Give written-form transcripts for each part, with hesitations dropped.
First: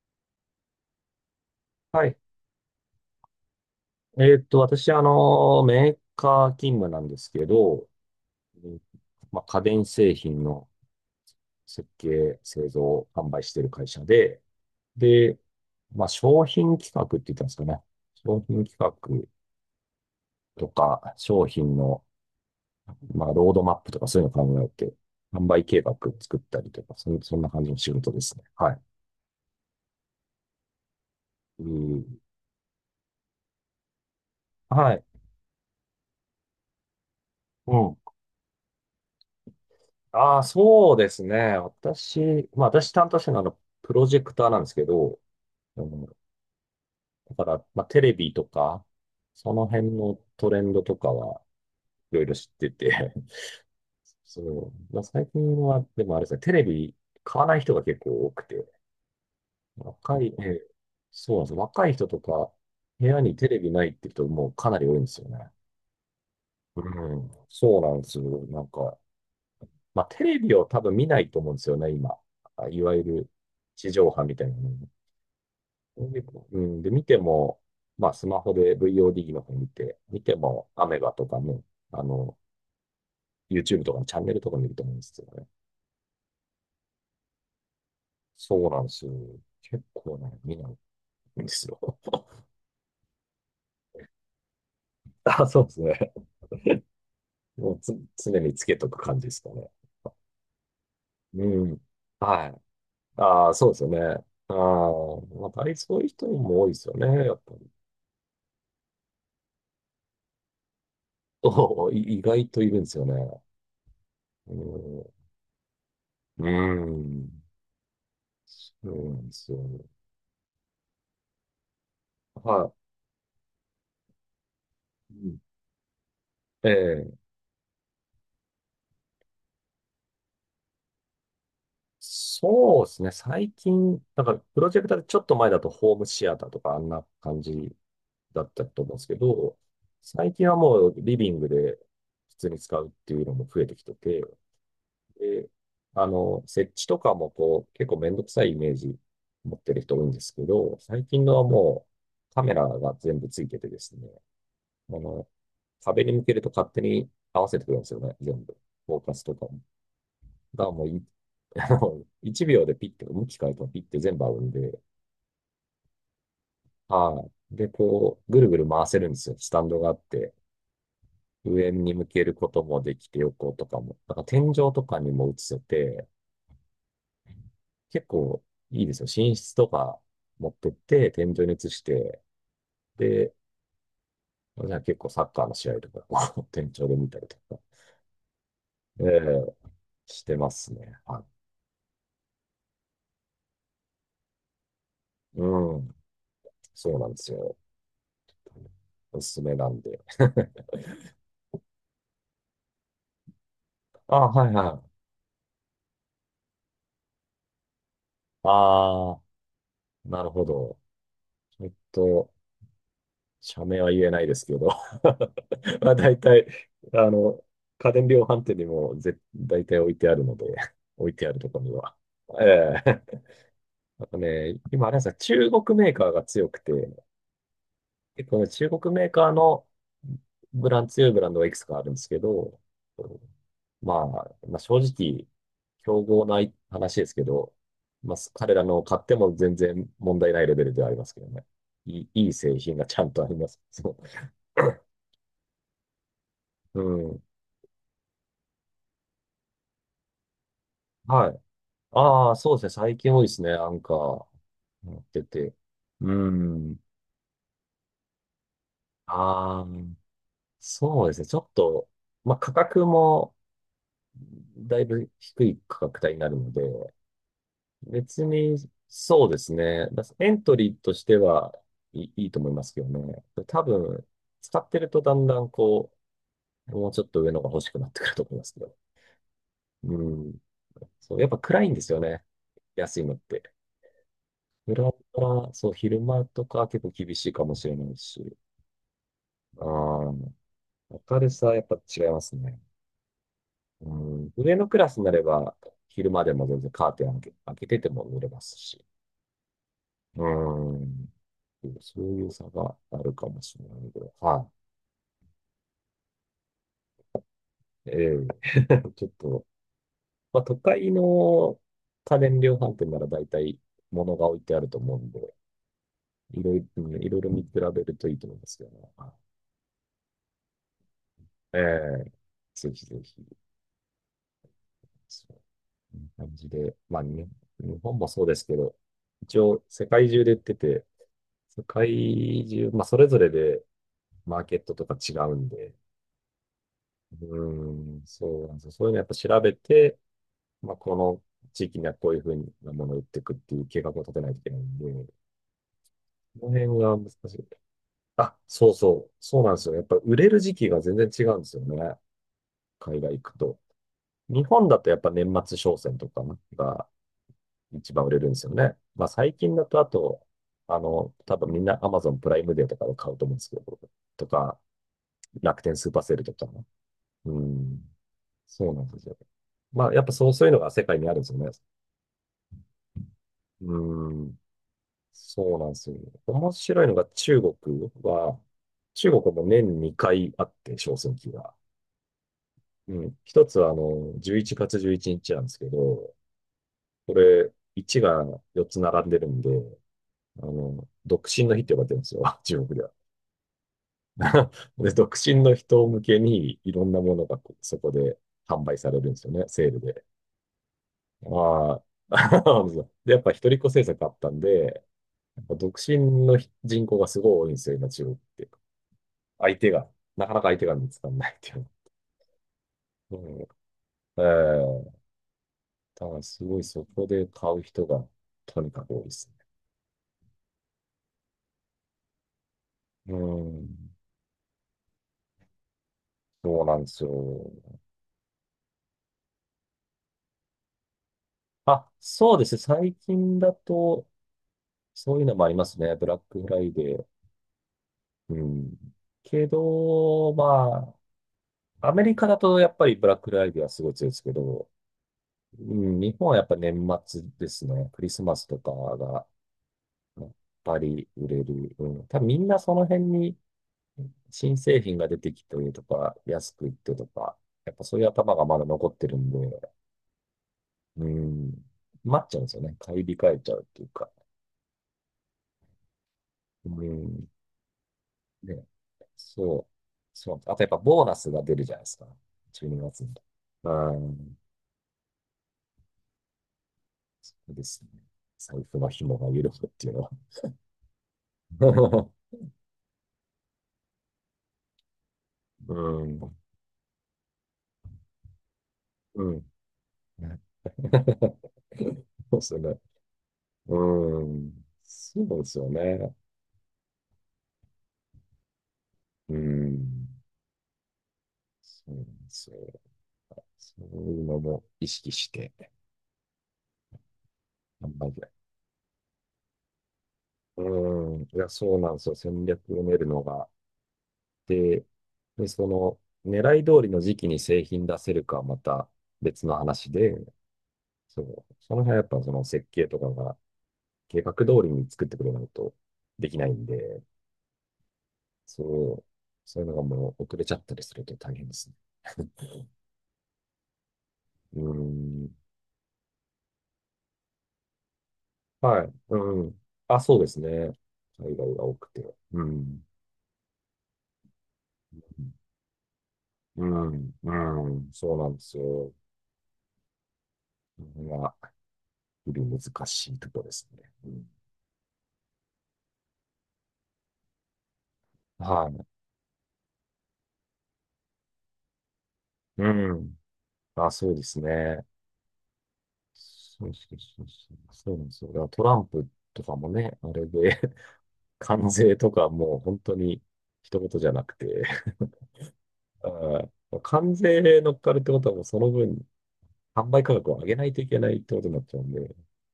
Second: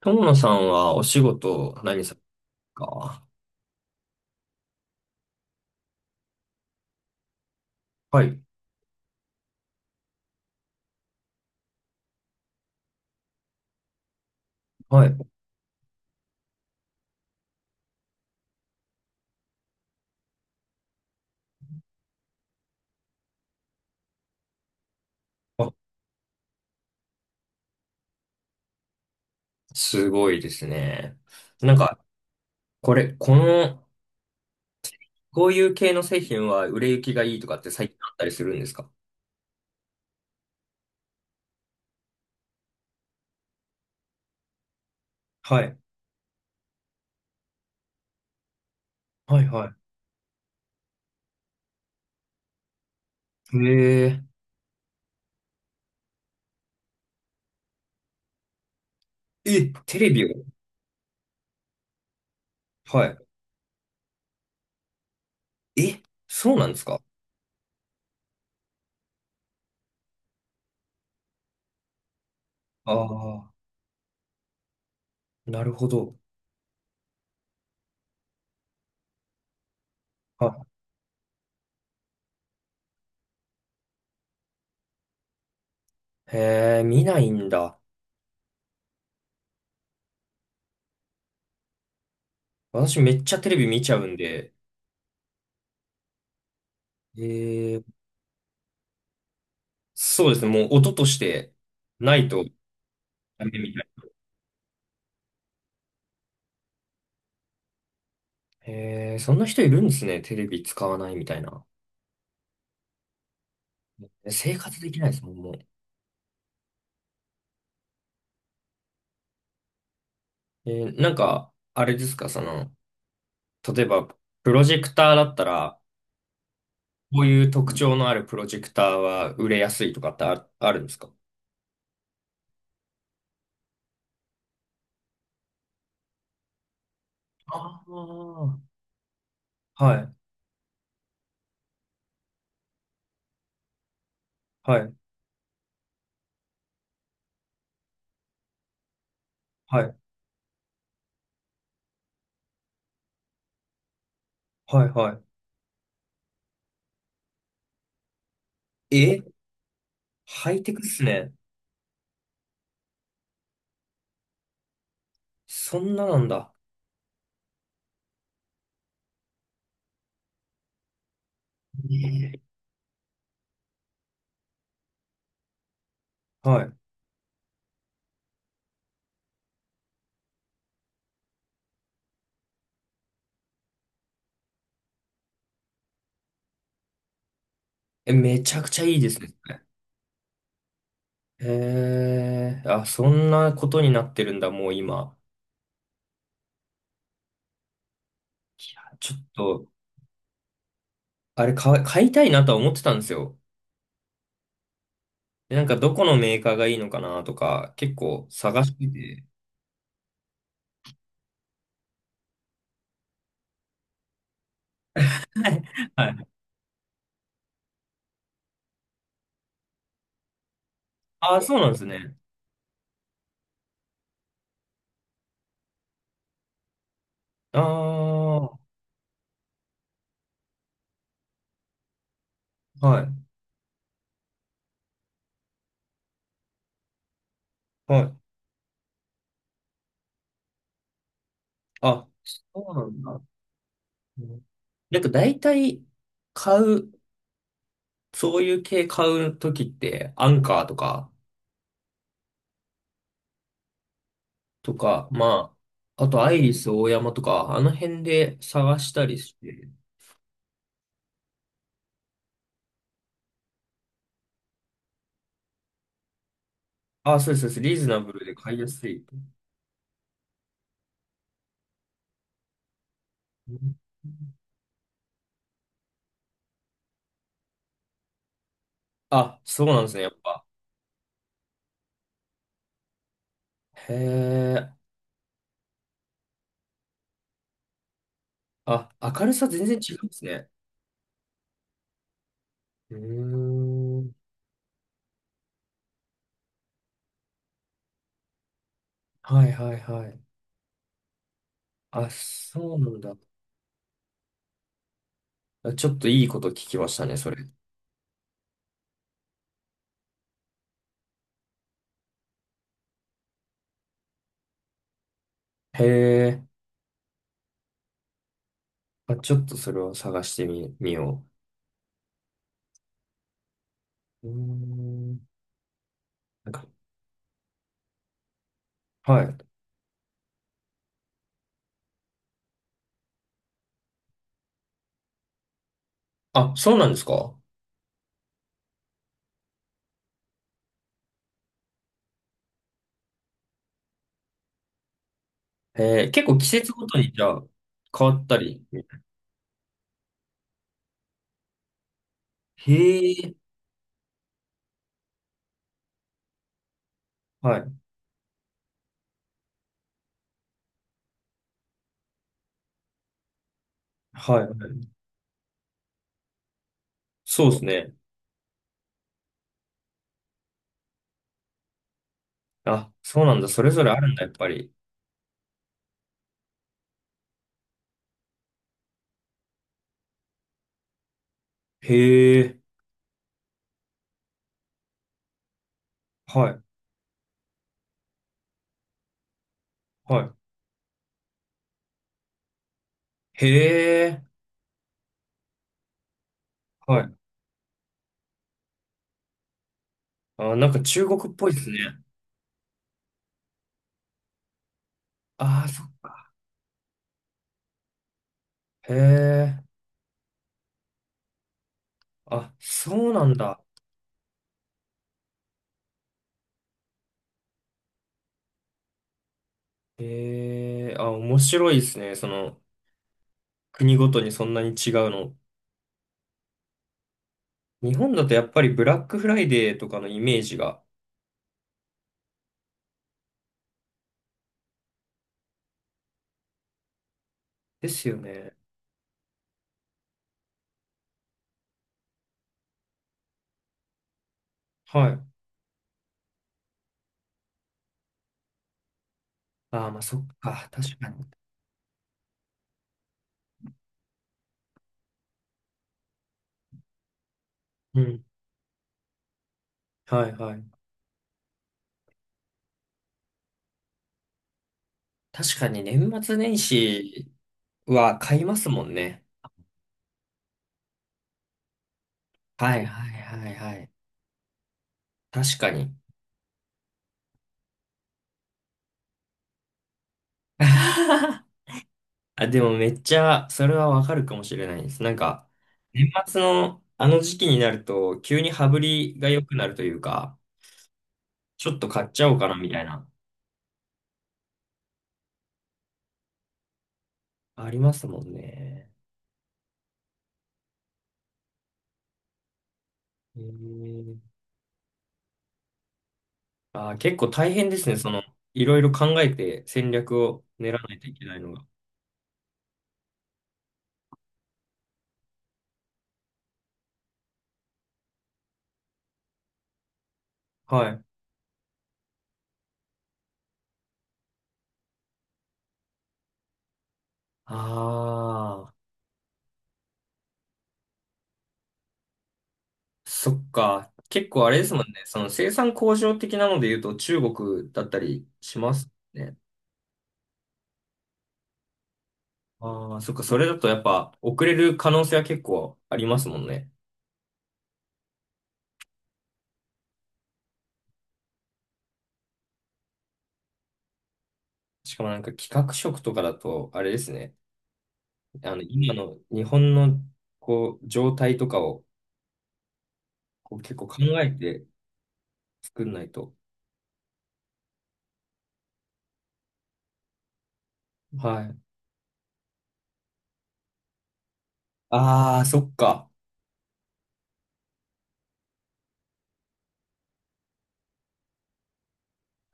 友野さんはお仕事何はさい。れますか？私、メーカー勤務なんですけど、はい。うん、まあ、家電製品の設計、製造、販売している会社で、はい。で、まあ、商品企画って言ったんですかね。商品企画とか、商品の、まあ、ロードマップとかそういうの考えて、販売あ、計画作ったりとか、そんな感じの仕事ですね。はい。すごいですね。うなんか、ん。これ、この、はい。こういう系の製品は売れ行きがいいとかってう最近ん。あったりするんですか？ああ、そうですね。私、まあ、私担当してるのは、プロジェクターなんですけど、はい。あのだから、まあ、テレビとか、はい、そのは辺のトレンドとかはいろいろ知ってて、い。へえそう、まあ、最近は、でもあれですね、テレビ買わない人が結構多くて、ー。え、テレビえを？え、そうなんですよ。若い人とか、部は屋にテレビないって人もかなり多いんですよね。い。え、そうなんでうすか？ん、そうなんですよ。なんか、まあ、テレビを多分見ないと思うんですよね、今。あ、いあわゆるあ地上波みたいなの。ー、なるほど。うん、で、見ても、まあ、スマホで VOD の方見てあ、も、アメガとかね、あの、YouTube とかのチャンネルとか見ると思うんですよね。へえ、見ないんだ。そうなんですよ。結構ね、見ないんですよ。私めっちゃテレビ見ちゃうんで、あ、そうですね。もえうつ、え、常につけとく感じですかね。そうですね。もう音としうてん。ないとはい。ダああ、メそうみでたすいよね。な。ああ、まあ、大体そういう人も多いですよね、やっぱり。えー、そんな人いるんですね。テレビ使わないみたいな。そうい、意外といるんですよね。生う活できん。ないですもん、もう。うん。そうなんですよ。えー、あれですか、は例えば、プロジェクタい。ーだうっん。たら、えこえ、ういう特徴のあるプロジェクターは売れやすいとかってあるんですか？そうですね。最近、なんか、プロジェクターでちょっと前だとホームシアターとかあんな感じああだっー、たと思うんですけど、はい、最近はもうリビングで普通に使うっていうのも増えてきてて、はい、で、設置とかもこう、結構めんどくさいイメージ持ってはるい、人多いんですけど、最近のはもうカメラが全部ついててですね、はい、あはの、壁に向けると勝手に合わせてくれるんですよね、全部。い。フォーカえ、スとかも。ハイがテクもっうすい、ね。1秒でピッて、向き変えてもピッて全部合うんで、そんななんだ。はい。で、こう、ぐるぐる回せるんですよ。スタンドがあって、上に向けえるこー、ともできて、横とかも。だから天井とかにも映せて、はい。結構いいですよ。寝室とか持ってって、天井に映して、で、じゃあ結構サッカーの試合とか、こう天井で見たりとか、え、めちゃくちゃいいえですね。えしてますね。はえー、あ、そんなことになってるんだ、もう今。い。うん。そうなんですよ。ちょおっすすめと、なんで。あれ買い、買いたいなとは思ってたんですよ。あ、はいはい。で、なんかどこのメーカーがいいのかなとか、結構探してあ、て。なるほど。ちょっと、社名は言えないですけど。まあ、は大い。体、あの、家電量販店にも絶大体置いてあるので、置いてああるあ、とそこうろなんにですは。ね。ええ。 あとね、今、あれなんですか、中国メーカーが強くて、あ結構あ、ね、はい、中国メーカーのブラン、強いブランドがいくつかあるんですけど、まあ、まあ、正直、競合ない話ですけど、はまい。あ、彼らのを買っても全然問題ないレベルではありますけどね。いあ、い、いいそ製う品がなちんゃんだ。とあります。そうん、なんか大体買う。う、うん。そういう系買うときって、アンカーとか、はい。ああ、そうですね。最近多いですね。アンカーと持っか、てて。まあ、あうとアイリスオん。ーヤマとか、あの辺で探したりしああ、て。そうですね。ちょっと、まあ、価格もだいぶ低い価格帯になるので、ああ、そうです、そうです。リーズナブル別で買に、いやすい。そうですね。だエントリーとしてはいい、いいと思いますけどね。う多ん。分、使ってるとだんだんこう、もうちょっと上のが欲しくなってくると思いますけど。あ、そうなんでうすね、やっん。ぱ。そう、やっぱ暗いんですよね。安いのって。へえ。裏から、そう、昼間とか結構厳しいかもしれないし。あ、明るさあ全あ、然違うんですね。明るさはやっぱ違いますね。うーうん。ん。上のクラスになれば、昼間でも全然カーテン開けてても濡れますし。はいはいはい。うん。そうあ、いう差そがうなあんるだ。かもしれないけど、はあ、ちょっといいこと聞きましたね、それ。い。ええ。 ちょっと、まあ、都会の家電量販店なら大体物が置いてあると思うんで、へいえ。ろいろ、うん、いろいろ見比べるといいと思いますけどね。はい。あ、ちょっとそれを探してみ、みよええ、ぜひぜひ、う。うーそん。うこんな感じなんか、で、まあ、ね、日本もそうですけど、はい。一応世界中で売ってて、世界中、まあ、それぞれでマーケットとか違うんで、あ、そうなんですうか？ーん、そうなんですよ。そういうのやっぱ調べて、まあ、この地域にはこういうふうなものを売っていくっていう計画を立てないといけないんで、へえ、結構季この節辺ごがと難にじゃしあい。変わったあ、り。そうそう。そうなんですよ。やっぱ売れる時期が全然違うんですよね。へ海外行え。くと。日本だとやっぱ年末商戦とかがはい。一番売れるんですよね。まあ最近だとあと、多分みんな Amazon プライムデーとかで買うと思うんですけど、とはか、い。楽天スーパーセールとか。うそうですん。ね。そうなんですよ。まあやっぱそう、そういうのが世界にあるんですよね。あ、そうなんだ。それぞれあるうんだ、やっん。ぱり。そうなんですよ。面白いのが中国は、中国も年2回あって、小選挙が。へえ。うん。一つは、11月11日なんですけど、はい。これ、1が4つ並んでるんで、は独身の日って呼ばれてるんですよ、中国では。い。へえ。で、独身の人向けに、いろんはなもい。のがこそこで販売されるんですよね、セールで。あ、なんか中国っぽいですね。まあ、そうなんですよ、でやっぱ一人っ子政策あったんで、やっぱああ、独そっ身か。の人人口がすごい多いんですよ、今中国って。へ相え。手が、なかなか相手が見つからないっていうあ、そうの。なんだ。うん。ええ、だからすごいそこで買う人がとにかく多いですね。へえ。あ、面白いですね。その、うん。国ごとにそんなに違うの。そうなんですよ。日本だとやっぱりブラックフライデーとかのイメージが。あ、そうですね。最近だと、そういうのもありますね。ブラックフライデー。ですようね。ん。けど、まあ、アメリカだとやっぱりブラックフライデーはすごい強いですけど、はい。うん、日本はやっぱ年末ですね。クリスマスとかが、ああ、まあそやっっか。ぱ確りかに。売れる。うん。多分みんなその辺に新製品が出てきてとか、安くいってとか、やっぱそうういうん。頭がまだ残ってるんで、はいはい。うん、待っちゃうんですよね。買い控えちゃうっていうか。確かに年末年うん、始は買いまね、すもんね。そう。そう。あとやっぱボーナスが出るじゃないですか。12はい月はいにはいはい。がつに。う、確かに。うですね。財布の紐が緩むっていうのは。あ、でもめっちゃ、それはわかるかもしれないです。なんか、う年ん、末のあの時期になると、急に羽振りがう良ん。くなるというか、ちょっと買っちゃおそううでかすなよみたね。いな、うん。そうですよね。ありますもんね。うん。そうなんですよ。えそうー、いうのも意識してあー、結構大変です頑ね。そ張の、る。いろいろ考えて戦略をう練らないといーん、けないいや、のが。そうなんですよ。戦略を練るのが。で、で、その、狙い通りの時期に製品出せるかはまた別の話で、はい。そう、その辺はやっぱその設計とかが計画通りに作ってくれないとできないんで、ああ、そう、そういうのがもう遅れちゃったりすると大変ですね。そっか。結構あれうですーもんね。そのん、生産工場的なので言うと中国だったりしまはすい、ね。うん。あ、そうですね。海外が多くて。うん。ああ、そっか、それだとやっぱ遅れる可能性は結構ありますもんうね。ん、うん、そうなんですよ。まあ、日々難しいところですね。うん、しかもなんか企画職とかだと、あれですね。あの、は今の日本のこう、状態とかをい。うん。こう結構あ、考そうでえすてね。作んないと。そうそうそうそう。そうなんですよ。だからトランプとかもね、あれで、はい。関税とかもう本当に一言じゃなくて、ああ、そっ あか。ー関税乗っかるってことはもうその分、販売価格を上げないといけないってことになっちゃうんで、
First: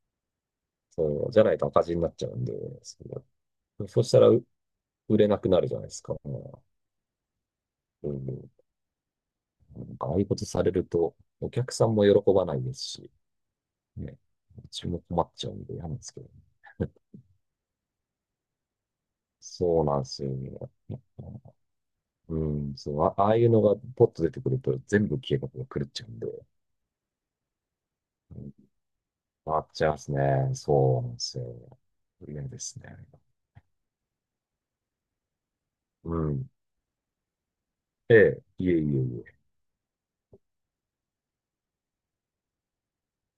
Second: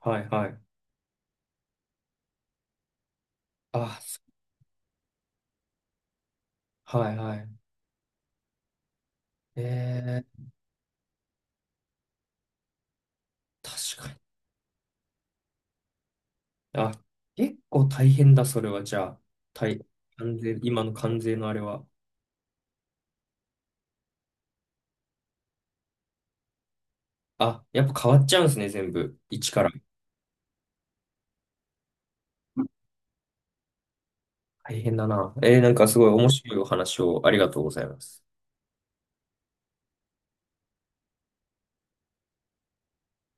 はいはい。そう、じゃないと赤字になっちゃうんで、そう、ああ、そうしたそ、ら売れなくなるじゃないですか。うはいはい。ん、えなんかああいうこえ、とされると、お客さんも喜ばないですし、確かね、に。うちも困っちゃうんで嫌なんですけど。あ、結構大変だ、それは。じゃあ、大そうなんですよ関税、ね。今の関税のあれは。うん、そう、あ、ああいうのがポッと出てくると全部計画が狂っちゃうんで、うあ、やっぱ変わっちゃん、うんですね、全部。一回かっら。ちゃいますね。そうなんですよ。嫌ですね。大変だな。えー、なんかすごいう面ん。白いお話をありがとうございまえす。え、いえいえいえ。